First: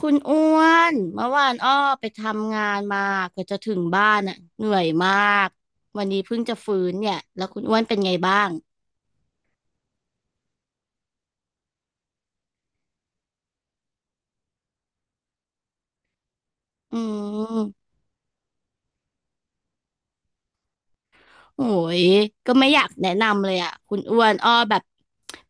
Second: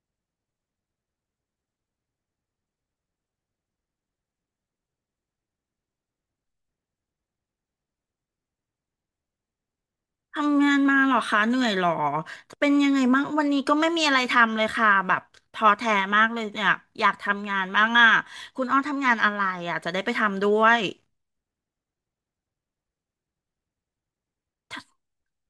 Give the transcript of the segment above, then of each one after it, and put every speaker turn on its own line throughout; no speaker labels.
คุณอ้วนเมื่อวานอ้อไปทำงานมากว่าจะถึงบ้านอ่ะเหนื่อยมากวันนี้เพิ่งจะฟื้นเนี่ยแล้วคุณอ้วนเป็นไงบ้าง
ทำงานมาเหรอคะเหนื่อยเหรอเป็นยังไงบ้างวันนี้ก็ไม่มีอะไรทำเลยค่ะแบบท้อแท้มากเลยเนี่ย
อื
อยากทำงานบ้า
ม
งอ่ะคุณอ้อทำงานอะไรอ่ะจะได้ไปทำด้วย
โอ้ยก็ไม่อยากแนะนำเลยอ่ะคุณอ้วนอ้อแบบ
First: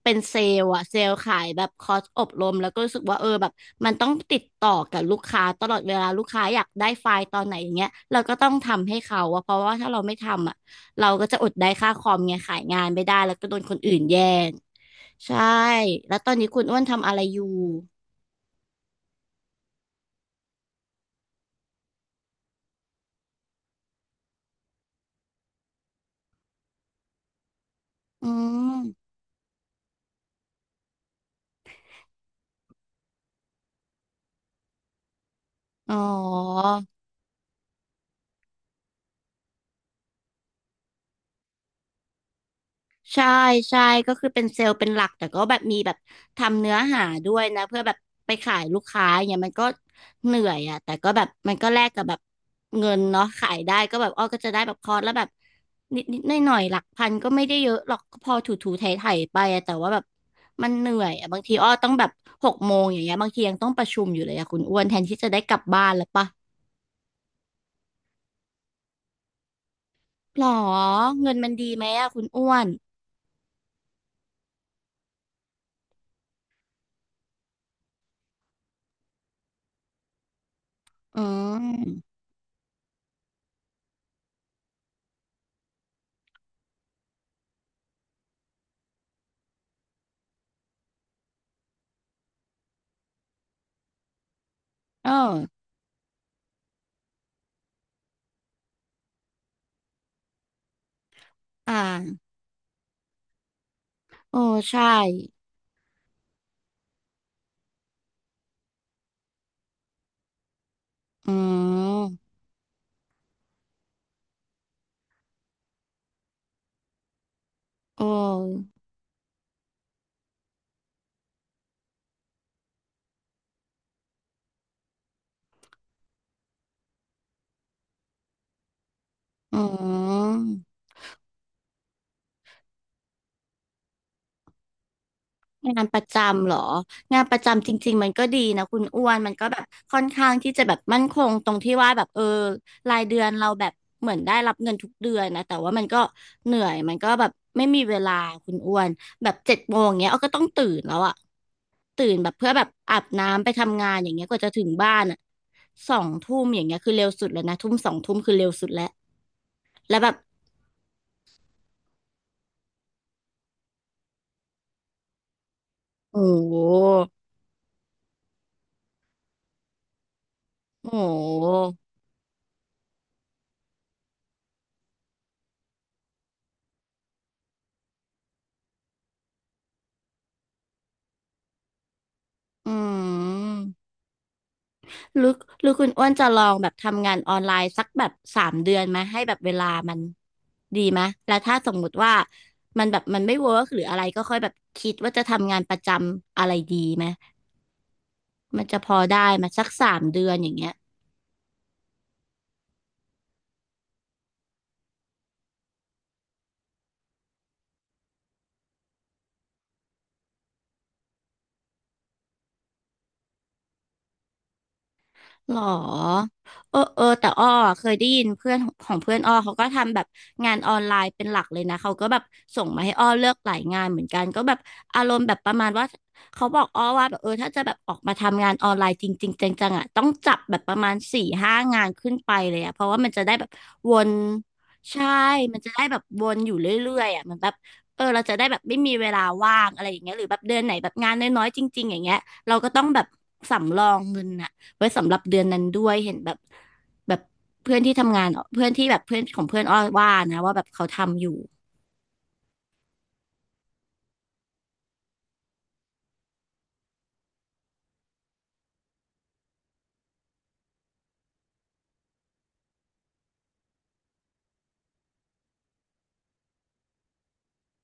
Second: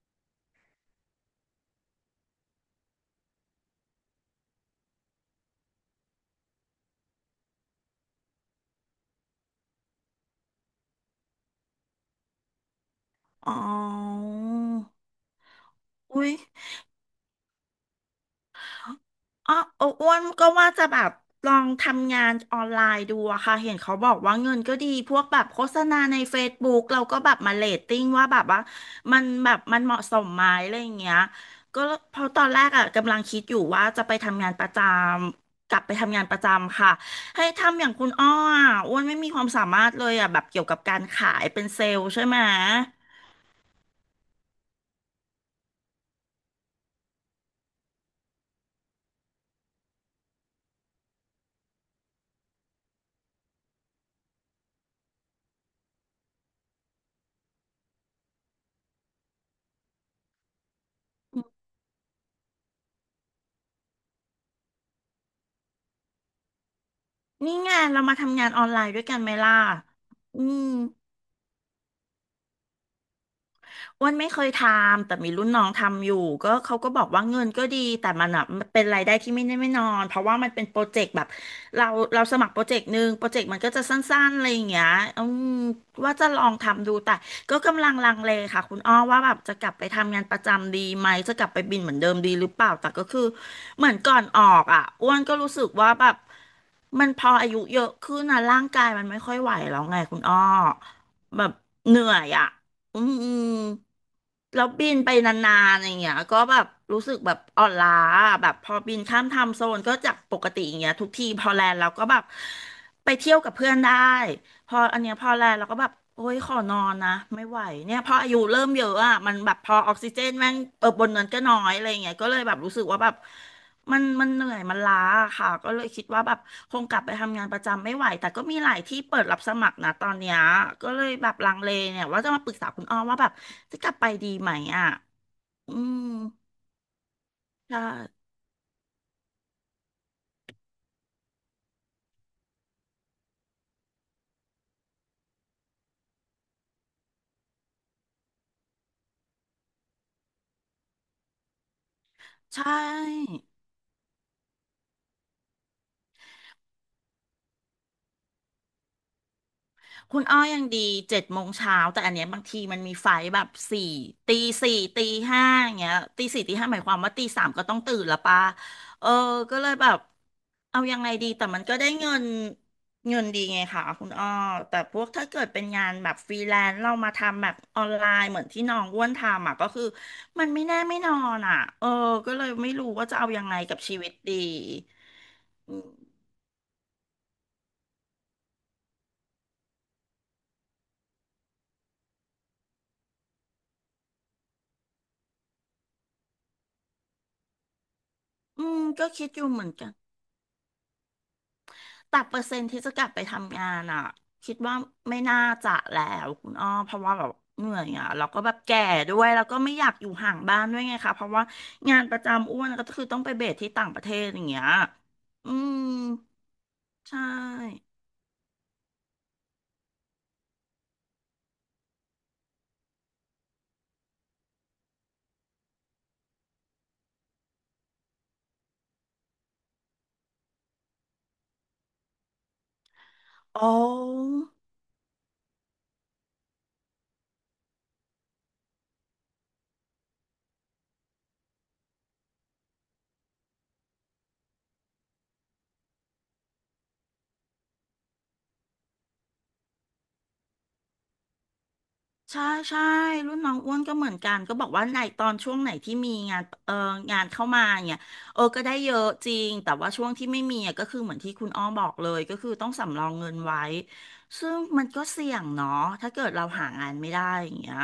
เป็นเซลล์อ่ะเซลล์ขายแบบคอร์สอบรมแล้วก็รู้สึกว่าเออแบบมันต้องติดต่อกับลูกค้าตลอดเวลาลูกค้าอยากได้ไฟล์ตอนไหนอย่างเงี้ยเราก็ต้องทำให้เขาอะเพราะว่าถ้าเราไม่ทำอ่ะเราก็จะอดได้ค่าคอมไงขายงานไม่ได้แล้วก็
อ๋อ
โดนคนอื่นแย่งใช่แล้วต
อุ้
อ
ย
นนี้คุณอ้วนทำอะไรอยู่
อ๋ออ้วนก็ว่าจะแบบลองทำงานออนไลน์ดูอะค่ะเห็นเขาบอกว่าเงินก็ดีพวกแบบโฆษณาในเฟซบุ o กเราก็แบบมาเรตติ้งว่า
อื
แบบว่า
ม
มันแบบมันเหมาะสมไหมอะไรอย่างเงี้ยก็เพราะตอนแรกอะกำลังคิดอยู่ว่าจะไปทำงานประจำกลับไป
อ๋อ
ทำงานประจำค่ะให้ทำอย่างคุณอ้ออะอ้วนไม่มีความสามารถเลยอะแบบเกี่ยวกับการขายเป็นเซลล์ใช่ไหม
ใช่ใช่ก็คือเป็นเซลล์เป็นหลักแต่ก็แบบมีแบบทำเนื้อหาด้วยนะเพื่อแบบไปขายลูกค้าอย่างเงี้ยมันก็เหนื่อยอ่ะแต่ก็แบบมันก็แลกกับแบบเงินเนาะขายได้ก็แบบอ้อก็จะได้แบบคอร์สแล้วแบบนิดนิดหน่อยหน่อยๆหลักพันก็ไม่ได้เยอะหรอกก็พอถูถูไถไถไปอะแต่ว่าแบบมันเหนื่อยอ่ะบางทีอ้อต้องแบบ6 โมงอย่างเงี้ยบางทียังต้องประชุมอยู่เลยอ่ะคุณอ้วนแทนที่จะได้กลับบ้านแล้วปะ
นี่ไงเรามาทำงานออนไลน์ด้วยกันไหมล่ะอื
หรอ
ม
เงินมันดีไหมอ่ะคุณอ้วน
อ้วนไม่เคยทำแต่มีรุ่นน้องทำอยู่ก็เขาก็บอกว่าเงินก็ดีแต่มันอ่ะมันเป็นรายได้ที่ไม่แน่ไม่นอนเพราะว่ามันเป็นโปรเจกต์
อื
แบบ
ม
เราเราสมัครโปรเจกต์หนึ่งโปรเจกต์มันก็จะสั้นๆอะไรอย่างเงี้ยอืมว่าจะลองทำดูแต่ก็กำลังลังเลค่ะคุณอ้อว่าแบบจะกลับไปทำงานประจำดีไหมจะกลับไปบินเหมือนเดิมดีหรือเปล่าแต่ก็คือเหมือนก่อนออกอ่ะ
เอ
อ้วนก็
อ
รู้สึกว่าแบบมันพออายุเยอะขึ้นนะร่างกายมันไม่ค่อยไหวแล้วไงคุณอ้อแบบ
อ่
เหนื่อ
า
ยอ่ะ อืมอืม
โอ้
แล้ว
ใช่
บินไปนานๆอย่างเงี้ยก็แบบรู้สึกแบบอ่อนล้าอะแบบพอบินข้ามไทม์โซนก็จากปกติอย่างเงี้ยทุกที
อื
พอแลนด์เราก็แบบ
ม
ไปเที่ยวกับเพื่อนได้พออันเนี้ยพอแลนด์เราก็แบบโอ้ยขอนอนนะไม่ไหวเนี่ย
โอ้
พออายุเริ่มเยอะอ่ะมันแบบพอออกซิเจนแม่งเออบนนั้นก็น้อยอะไรอย่างเงี้ยก็เลยแบบรู้สึกว่าแบบ มันเหนื่อยมันล้าอะค่ะก็เลยคิดว่าแบบคงกลับไปทำงานประจำไม่ไหวแต่ก็มีหลายที่เปิดรับส
อื
มัครนะตอนเนี้ย
ม
ก็เลยแบบลังเลเนี่ยว่าจะมาปรึกษาคุณอ้อว่าแบบจะกลับไปดีไหมอ่ะอื
งานป
ม
ระจำเหรองานประจำจ
ใช่
ริงๆมันก็ดีนะคุณอ้วนมันก็แบบค่อนข้างที่จะแบบมั่นคงตรงที่ว่าแบบเออรายเดือนเราแบบเหมือนได้รับเงินทุกเดือนนะแต่ว่ามันก็เหนื่อยมันก็แบบไม่มีเวลาคุณอ้วนแบบ7 โมงเงี้ยเอาก็ต้องตื่นแล้วอะตื่นแบบเพื่อแบ
ใช่
บอาบน้ำไปทำงานอย่างเงี้ยกว่าจะถึงบ้านอะสองทุ่มอย่างเงี้ยคือเร็วสุดแล้วนะทุ่มสองทุ่มคือเร็วสุดแล้วแล้วแบบ
คุณอ้อยังดีเจ็ดโมงเช้าแต่อันเนี้ยบางทีมันมีไฟล์แบบสี่ตีสี่ตีห้าอย่างเงี้ย
โอ้
ตีสี่ตี
โห
ห้าหมายความว่าตีสามก็ต้องตื่นละป่ะเออก็เลยแบบเอา
โอ้
ยังไงดี
โห
แต่มันก็ได้เงินเงินดีไงค่ะคุณอ้อแต่พวกถ้าเกิดเป็นงานแบบฟรีแลนซ์เรามาทำแบบออนไลน์เหมือนที่น้องอ้วนทำอ่ะก็คือมันไม่แน่ไม่นอนอ่ะเออก็เลยไม่
อื
รู้ว่าจะเอายังไงกับ
ม
ชีวิตดี
หรือหรือคุณอ้วนจะลองแบบทำงานออนไลน์สักแบบสามเดือนไหมให้แบบเวลามันดีไหมแล้วถ้าสมมุติว่ามันแบบมันไม่เวิร์กหรืออะไรก็ค่อยแบบคิดว่าจะทำงานประจำอะไรดีไหมมั
อื
นจะ
ม
พอ
ก็
ได้
คิดอ
ไหม
ยู่เห
สั
มื
ก
อนกัน
สามเดือนอย่างเงี้ย
แต่เปอร์เซ็นต์ที่จะกลับไปทำงานอ่ะคิดว่าไม่น่าจะแล้วคุณอ้อเพราะว่าแบบเหนื่อยอ่ะแล้วก็แบบแก่ด้วยแล้วก็ไม่อยากอยู่ห่างบ้านด้วยไงคะเพราะว่างานประจำอ้วนก็คือต้องไปเบสที่ต่างประเทศอย่างเงี้ยอื
หร
ม
อเออเออ
ใช
แต่อ้อเค
่
ยได้ยินเพื่อนของเพื่อนอ้อเขาก็ทำแบบงานออนไลน์เป็นหลักเลยนะเขาก็แบบส่งมาให้อ้อเลือกหลายงานเหมือนกันก็แบบอารมณ์แบบประมาณว่าเขาบอกอ้อว่าแบบเออถ้าจะแบบออกมาทำงานออนไลน์จริงๆจังๆอ่ะต้องจับแบบประมาณสี่ห้างานขึ้นไปเลยอ่ะเพราะว่ามันจะได้แบบ
อ๋
วน
อ
ใช่มันจะได้แบบวนอยู่เรื่อยๆอ่ะมันแบบเออเราจะได้แบบไม่มีเวลาว่างอะไรอย่างเงี้ยหรือแบบเดือนไหนแบบงานน้อยๆจริงๆอย่างเงี้ยเราก็ต้องแบบสำรองเงินอะ ไว้สำหรับเดือนนั้นด้วยเห็นแบบแบบเพื่อนที่ทำงานเพื่อนที่แบบเพื่อนของเพื่อนอ้อว่านะว่าแบบเขาทำอยู่
ใช่ใช่รุ่นน้องอ้วนก็เหมือนกันก็บอกว่าในตอนช่วงไหนที่มีงานเอองานเข้ามาเนี่ยเออก็ได้เยอะจริงแต่ว่าช่วงที่ไม่มีอะก็คือเหมือนที่คุณอ้อบอกเลยก็คือต้องสำรองเงินไว้ซึ่งมันก็เสี่ยงเนาะถ้าเกิดเราหางานไม่ได้อย่างเงี้ย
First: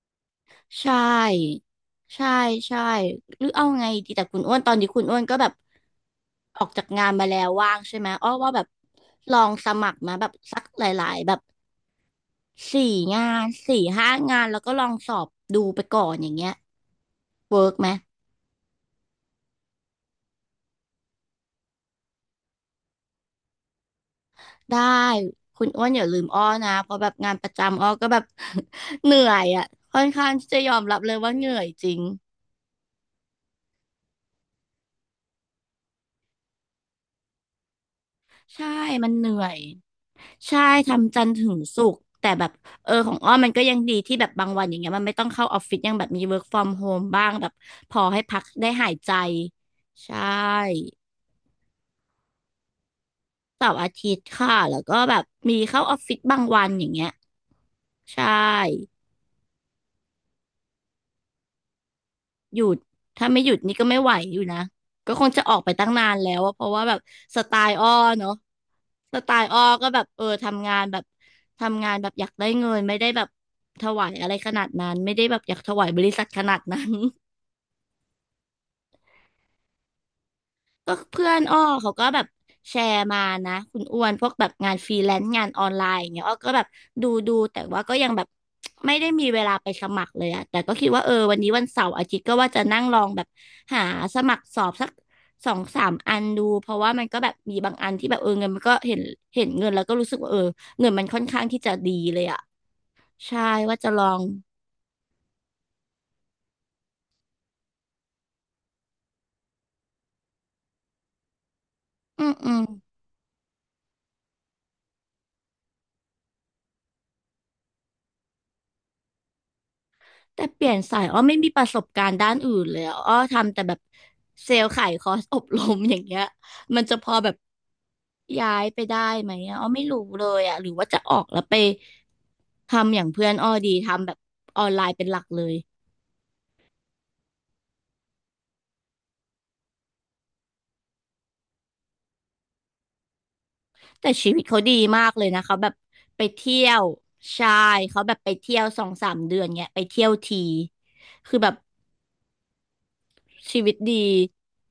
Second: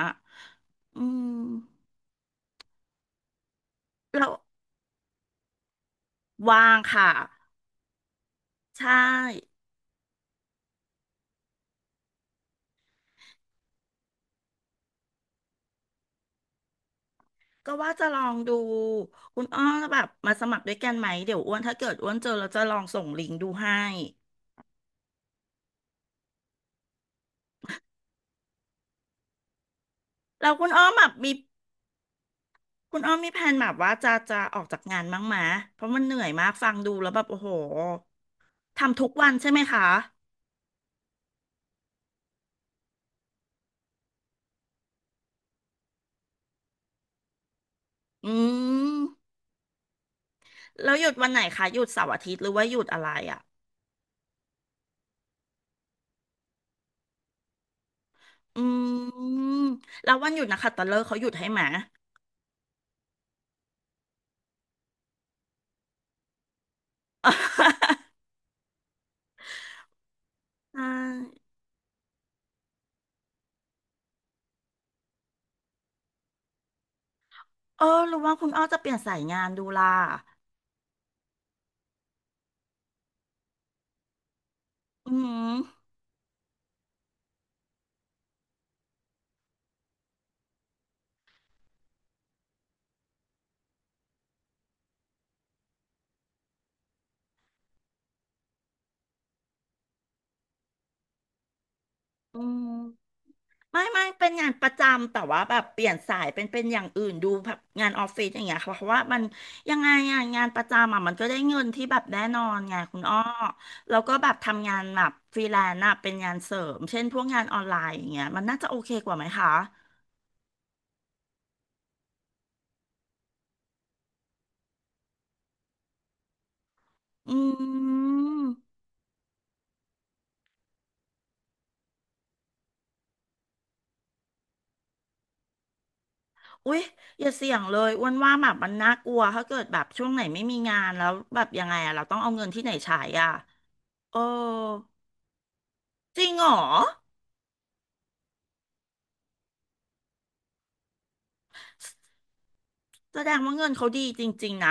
ใช
อืม
่ใช่ใช่หรือเอาไงดีแต่
เรา
คุณอ้วนตอนนี้คุณอ้วนก็แบบออ
วา
ก
ง
จากงา
ค่ะ
นมาแล้วว่างใช่ไหมอ้อว่าแบบ
ใช่
ลองสมัครมาแบบสักหลายๆแบบสี่สี่ห้างานแล้วก็ลองสอบดูไปก่อนอย่างเงี้ยเวิ
ก็
ร์กไหม
ว่าจะลองดูคุณอ้อแบบมาสมัครด้วยกันไหมเดี๋ยวอ้วนถ้าเกิดอ้วนเจอแล้วจะลองส่งลิงก์ดูให้
ได้คุณอ้วนอย่าลืมอ้อนะเพราะแบบงานประจำอ้อก็แบบ เหนื่อยอ่ะค่อนข้างที่
แล้ว
จะ
คุ
ย
ณ
อม
อ้อม
รับ
แบ
เล
บ
ยว่า
มี
เหนื่อยจริง
คุณอ้อมมีแผนแบบว่าจะออกจากงานบ้างไหมเพราะมันเหนื่อยมากฟังดูแล้วแบบโอ้โห
ใช่
ทำทุ
มั
ก
นเห
วัน
นื่อ
ใช่
ย
ไหมคะ
ใช่ทำจันทร์ถึงศุกร์แต่แบบเออของอ้อมันก็ยังดีที่แบบบางวันอย่างเงี้ยมันไม่ต้องเข้าออฟฟิศยังแบบมี work from home บ้างแบบพอให้
อื
พักได้หาย
ม
ใจใช่
แล้วหยุดวันไหนคะหยุดเสาร์อาทิตย์หรือว่าหยุดอะไรอ่ะ
เสาร์อาทิตย์ค่ะแล้วก็แบบมีเข้าออฟฟิศบางวันอย่างเงี้ยใช่
อืม แล้ววันหยุดนะคะตะเลิกษ์เขาหยุดให้ไหม
หยุดถ้าไม่หยุดนี่ก็ไม่ไหวอยู่นะก็คงจะออกไปตั้งนานแล้วอะเพราะว่าแบบสไตล์อ้อ เนาะสไตล์อ้อก็แบบเออ
อ่า
ทำงานแบบอยากได้เงินไม่ได้แบบถวายอะไรขนาดนั้นไม่ได้แบบอยากถวายบริษัทขนาดนั้น
เออหรือว่าคุณอ้อจะเปลี่ยนสายงานดูล่ะ
ก็เพื่อนอ้อเขาก็แบบแชร์มานะคุณอ้วนพวกแบบงานฟรีแล
อื
นซ์งานออนไล
ม
น์อย่างเงี้ยอ้อก็แบบดูแต่ว่าก็ยังแบบไม่ได้มีเวลาไปสมัครเลยอะแต่ก็คิดว่าเออวันนี้วันเสาร์อาทิตย์ก็ว่าจะนั่งลองแบบหาสมัครสอบสักสองสามอันดูเพราะว่ามันก็แบบมีบางอันที่แบบเออเงินมันก็เห็นเงินแล้วก็รู้สึกว่าเออเงินมันค่อนข้างที่จะดีเลยอะ
อืม
ใช่ว่า
ไม่
จะล
ไม่
อง
เป็นงานประจำแต่ว่าแบบเปลี่ยนสายเป็นอย่างอื่นดูแบบงานออฟฟิศอย่างเงี้ยค่ะเพราะว่ามันยังไงอ่ะงานประจำอ่ะมันก็ได้เงินที่แบบแน่
อืม
นอ
อื
น
ม
ไงคุณอ้อแล้วก็แบบทำงานแบบฟรีแลนซ์อะเป็นงานเสริมเช่นพวกงานออนไลน์อย่างเงี้ยมันน่าจะโอเคกว่าไหมคะ
แต่เปลี่ยนสายอ้อไม่มีประสบการณ์ด้านอื่นเลยอะอ้อทำแต่แบบเซลล์ขายคอร์สอบรมอย่างเงี้ยมันจะพอแบบ
อื
ย้าย
ม
ไปได้ไหมอะอ้อไม่รู้เลยอะหรือว่าจะออกแล้วไปทำอย่างเพื่อนอ้อดีทำแบบออนไลน์เป็นหลักเลย
อุ๊ยอย่าเสี่ยงเลยอ้วนว่าแบบมันน่ากลัวถ้าเกิดแบบช่วงไหนไม่มีงานแล้วแบบยังไงอ่ะเราต้องเอาเงินที่ไหนใช้อ่ะ
แต่
เออ
ชีวิตเขาดีมากเลยนะเขาแบบ
จ
ไป
ริงเหร
เที่
อ
ยวใช่เขาแบบไปเที่ยวสองสามเดือนเงี้ยไปเที่ยวทีคือแบบ
แสดงว่า
ชี
เงิ
วิ
น
ต
เขาดี
ดี
จริงๆนะ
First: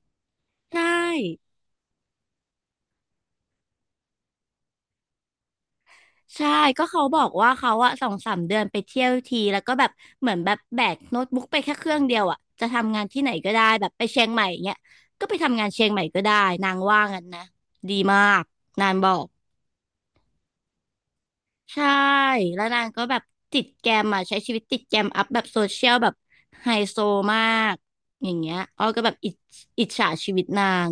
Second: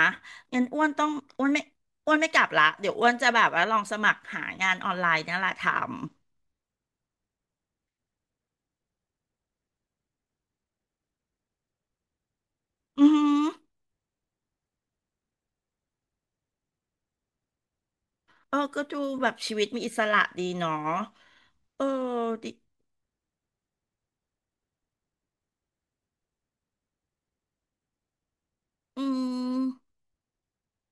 งั้น
ใช่
อ้วนต้องอ้วนไม่อ้วนไม่กลับละเดี๋ยวอ้วนจะแบบว่าลองสมัครหางานออนไลน์นี่แหละทำ
ใช่ก็เขาบอกว่าเขาอะสองสามเดือนไปเที่ยวทีแล้วก็แบบเหมือนแบบแบกโน้ตบุ๊กไปแค่เครื่องเดียวอะจะทำงาน
อือ
ที่
หื
ไหน
อ
ก็ได้แบบไปเชียงใหม่เงี้ยก็ไปทำงานเชียงใหม่ก็ได้นางว่างั้นนะดีมาก
เออก็
นาง
ดู
บอก
แบบชีวิตมีอิสระดีเนาะเอ
ใช่
อดี
แล้วนางก็แบบติดแกรมอะใช้ชีวิตติดแกรมอัพแบบโซเชียลแบบไฮโซมากอย่างเงี้ยอ้อก็
อื
แบบอิจ
ม
ฉาชีวิตนาง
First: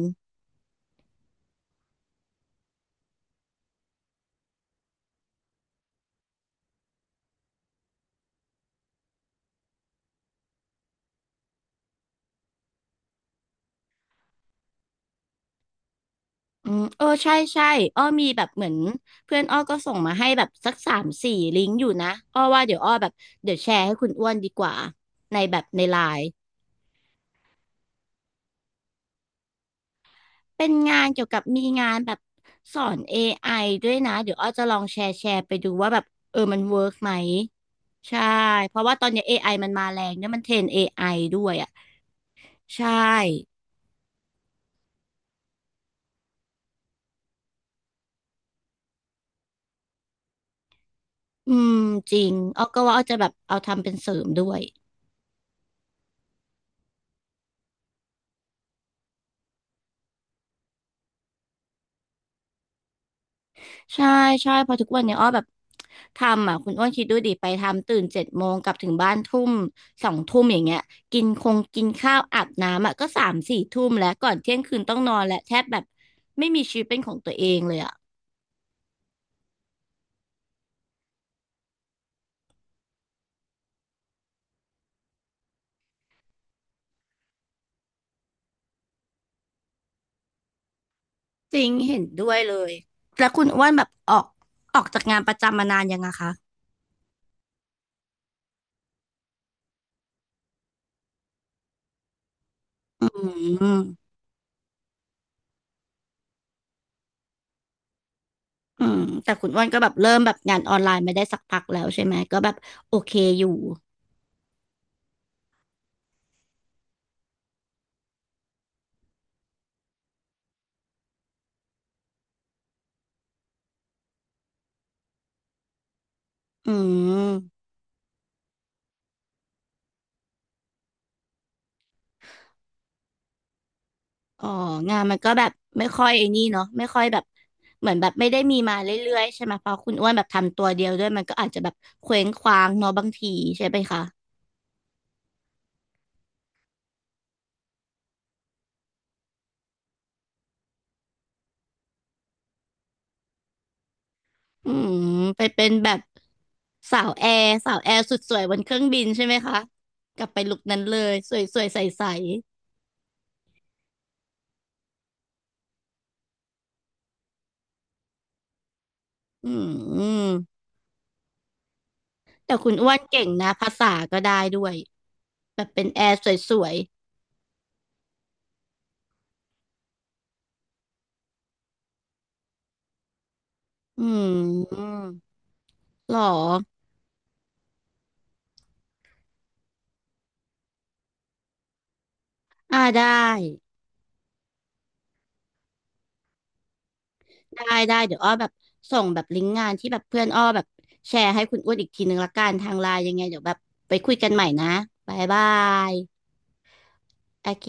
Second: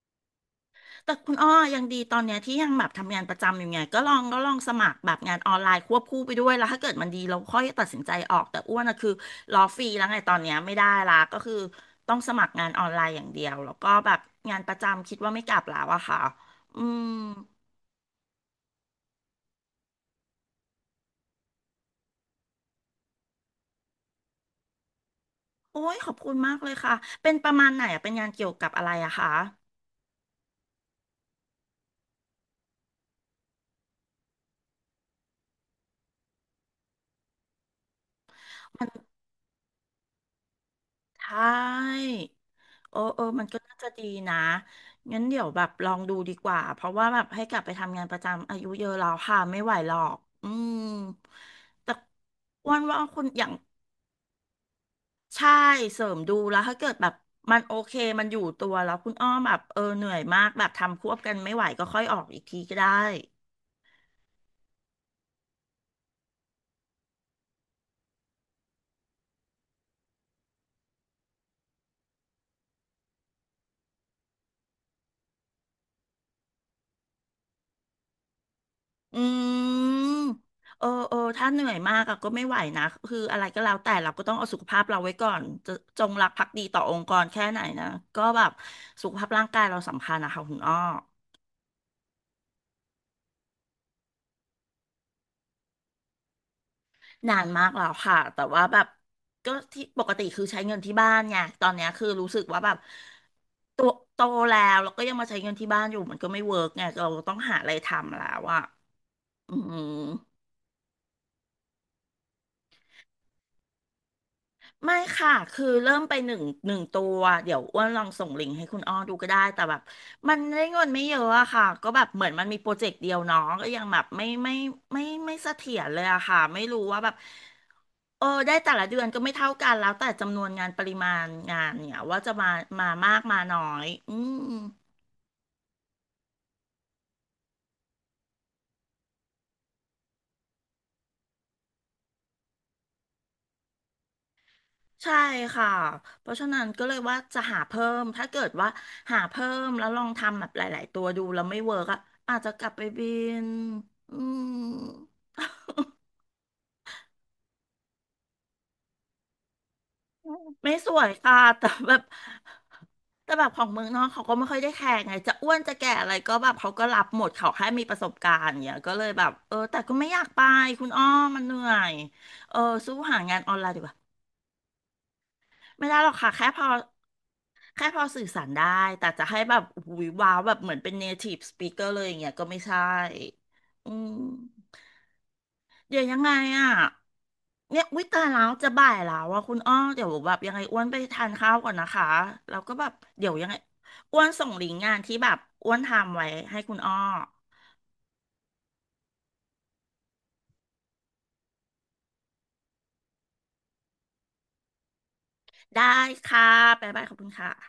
แต่คุณอ้อยังดีตอนเนี้ยที่ยังแบบทำงานประจำอยู่ไงก็ลองสมัครแบบงานออนไลน์ควบคู่ไปด้วยแล้วถ้าเกิดมันดีเราค่อยตัดสินใจออกแต่อ้วนอะคือรอฟรีแล้วไงตอนเนี้ยไม่ได้ละก็คือต้องสมัครงานออนไลน์อย่างเดียวแล้วก็แบบงานประจำคิดว่าไม่กลับแล้วอะค่ะ
อื
อื
มเอ
ม
อใช่ใช่อ้อมีแบบเหมือนเพื่อนอ้อก็ส่งมาให้แบบสักสามสี่ลิงก์อยู่นะอ้อว่าเดี๋ยวอ้อแบบเดี๋ยวแชร์ให้คุณอ้วนดีกว่าในแบบ
โอ้
ใน
ย
ไล
ขอบ
น์
คุณมากเลยค่ะเป็นประมาณไหนอะเป็นงานเกี่ยวกับอะไรอะคะ
เป็นงานเกี่ยวกับมีงานแบบสอน AI ด้วยนะเดี๋ยวอ้อจะลองแชร์ไปดูว่าแบบเออมันเวิร์กไหมใช่เพราะว่าตอนเนี้ย AI มันมาแรงเนี่ยมันเทรน AI ด้
ใช่
วยอ่ะใช่
เออเออมันก็น่าจะดีนะงั้นเดี๋ยวแบบลองดูดีกว่าเพราะว่าแบบให้กลับไปทำงานประจำอายุเยอะแล้วค่ะไม่ไหวหรอกอืม
อืม
แต่
จริงอ้อ
อ้ว
ก็
น
ว่า
ว่า
อ้อจะ
คุ
แบ
ณ
บ
อย่าง
เอาทำเป็นเสริมด้วย
ใช่เสริมดูแล้วถ้าเกิดแบบมันโอเคมันอยู่ตัวแล้วคุณอ้อมแบบเออเหนื่อยมากแบบทำควบกันไม่ไหวก็ค่อยออกอีกทีก็ได้
ใช่ใช่เพอทุกวันเนี่ยอ้อแบบทำอ่ะคุณอ้วนคิดดูดิไปทำตื่นเจ็ดโมงกลับถึงบ้านทุ่มสองทุ่มอย่างเงี้ยกินคงกินข้าวอาบน้ำอ่ะก็สามสี่ทุ่มแล้วก่อนเที่ยงคืนต้องนอนและแทบแบบไม่มีชีวิตเป็นของตัวเองเลยอ่ะ
อืมเออเออถ้าเหนื่อยมากอะก็ไม่ไหวนะคืออะไรก็แล้วแต่เราก็ต้องเอาสุขภาพเราไว้ก่อนจะจงรักภักดีต่อองค์กรแค่ไหนนะก็แบบสุขภาพร่างกายเราสำคัญนะคะคุณอ้อ
จริงเห็นด้วยเลยแล้วคุณอ้วนแบบออกจากงานประจำมานานยังอะคะ
นานมากแล้วค่ะแต่ว่าแบบก็ที่ปกติคือใช้เงินที่บ้านไงตอนเนี้ยคือรู้สึกว่าแบบ
อืม
โตโตแล้วแล้วก็ยังมาใช้เงินที่บ้านอยู่มันก็ไม่เวิร์กไงเราต้องหาอะไรทำแล้วอะ
อืมแต่คุณ
อื
อ้วนก็แบ
ม
บเริ่มแบบงานออนไลน์ไม่ได้สักพักแล้วใช่ไหมก็แบบโอเคอยู่
ไม่ค่ะ คือเริ่มไปหนึ่งตัว เดี๋ยวอ้วนลองส่งลิงก์ให้คุณอ้อดูก็ได้ แต่แบบมันได้เงินไม่เยอะอะค่ะ ก็แบบเหมือนมันมีโปรเจกต์เดียวเน้องก็ยังแบบไม่เสถียรเลยอะค่ะ ไม่
อื
รู้ว่าแบบ
ม
เออได้แต่ละเดือนก็ไม่เท่ากันแล้วแต่จำนวนงานปริมาณงานเนี่ยว่าจะมามากมาน้อยอื
อ๋อ
ม
งานมันก็แบบไม่ค่อยไอ้นี่เนาะไม่ค่อยแบบเหมือนแบบไม่ได้มีมาเรื่อยๆใช่ไหมเพราะคุณอ้วนแบบทำตัวเดียวด้วยมันก็อาจจะแบบเคว้งคว้างเนาะบางทีใช่ไหมคะ
ใช่ค่ะเพราะฉะนั้นก็เลยว่าจะหาเพิ่มถ้าเกิดว่าหาเพิ่มแล้วลองทำแบบหลายๆตัวดูแล้วไม่เวิร์กอะอาจจะกลับไปบินอืม
อืมไปเป็นแบบ สาวแอร์สุดสวยบนเครื่องบินใช่ไหมคะกลับไปลุค
ไม่
นั้น
ส
เล
วย
ยส
ค่ะ
วยสวย
แต่
ใ
แบ
ส
บแต่แบบของเมืองนอกเขาก็ไม่ค่อยได้แคร์ไงจะอ้วนจะแก่อะไรก็แบบเขาก็รับหมดเขาแค่มีประสบการณ์อย่างเงี้ยก็เลยแบบ
ๆอื
เออแต่ก็ไม่อยาก
ม
ไปคุณอ้อมันเหนื่อย
แต่
เออ
คุณอ้ว
สู้
น
หา
เก่ง
งาน
นะ
ออนไล
ภา
น์ดีก
ษา
ว่า
ก็ได้ด้วยแบบเป็น
ไม่ได้
แอ
หรอก
ร์
ค่ะแค่
ส
พ
ว
อ
ย
แค่พอสื่อสารได้ แต่จะให้แบบอุ๊ยว้าวแบบเหมือนเป็น native speaker เลยอย่างเงี้ยก็ไม่ใช่อื
ๆอื
ม
ม
เดี๋ยว
หร
ยั
อ
งไงอ่ะเนี่ยวิตายแล้วจะบ่ายแล้วว่าคุณอ้อ เดี๋ยวแบบยังไงอ้วนไปทานข้าวก่อนนะคะ แล้วก็
อ่า
แบบ
ได้
เดี๋ยวยังไงอ้วนส่งลิงก์งานที่แบบอ้วนทำไว้ให้คุณอ้อ
ได้ได้เดี๋ยวอ้อแบบส่งแบบลิงก์งานที่แบบเพื่อนอ้อแบบแชร์ให้คุณอ้วนอีกทีนึงละกันทางไลน์ยังไงเดี๋ยวแบบไปคุยกันใหม่นะบายบาย
ได้ค่ะบ๊ายบายขอบคุณ
โอ
ค่ะ
เค